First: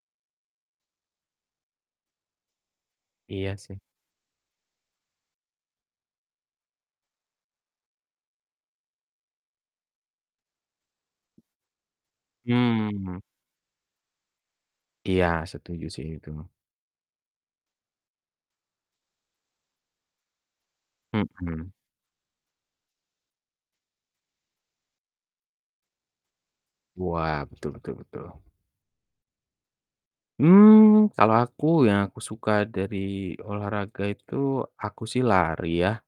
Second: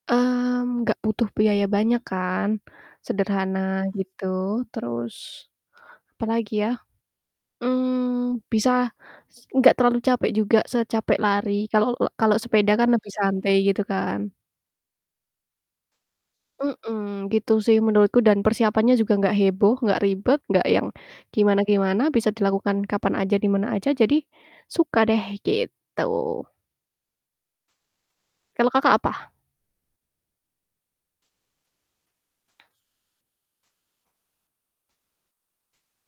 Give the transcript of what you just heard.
Mmm, gak butuh biaya banyak kan, Iya sederhana, sih. gitu. Terus, apalagi ya? Mmm, bisa s gak terlalu capek juga, secapek lari, kalo lok kalo sepeda kan lebih Mmm. santai, gitu kan. Iya, setuju sih itu. Mhm, gitu sih menurutku dan persiapannya juga gak heboh, gak ribet, gak yang Mhm. gimana-gimana, bisa dilakukan kapan aja, di mana aja, jadi suka deh gitu. Wah, betul betul betul. Kalau Kakak apa? Mmm, kalo aku yang aku suka dari olahraga itu, aku sih lari ya.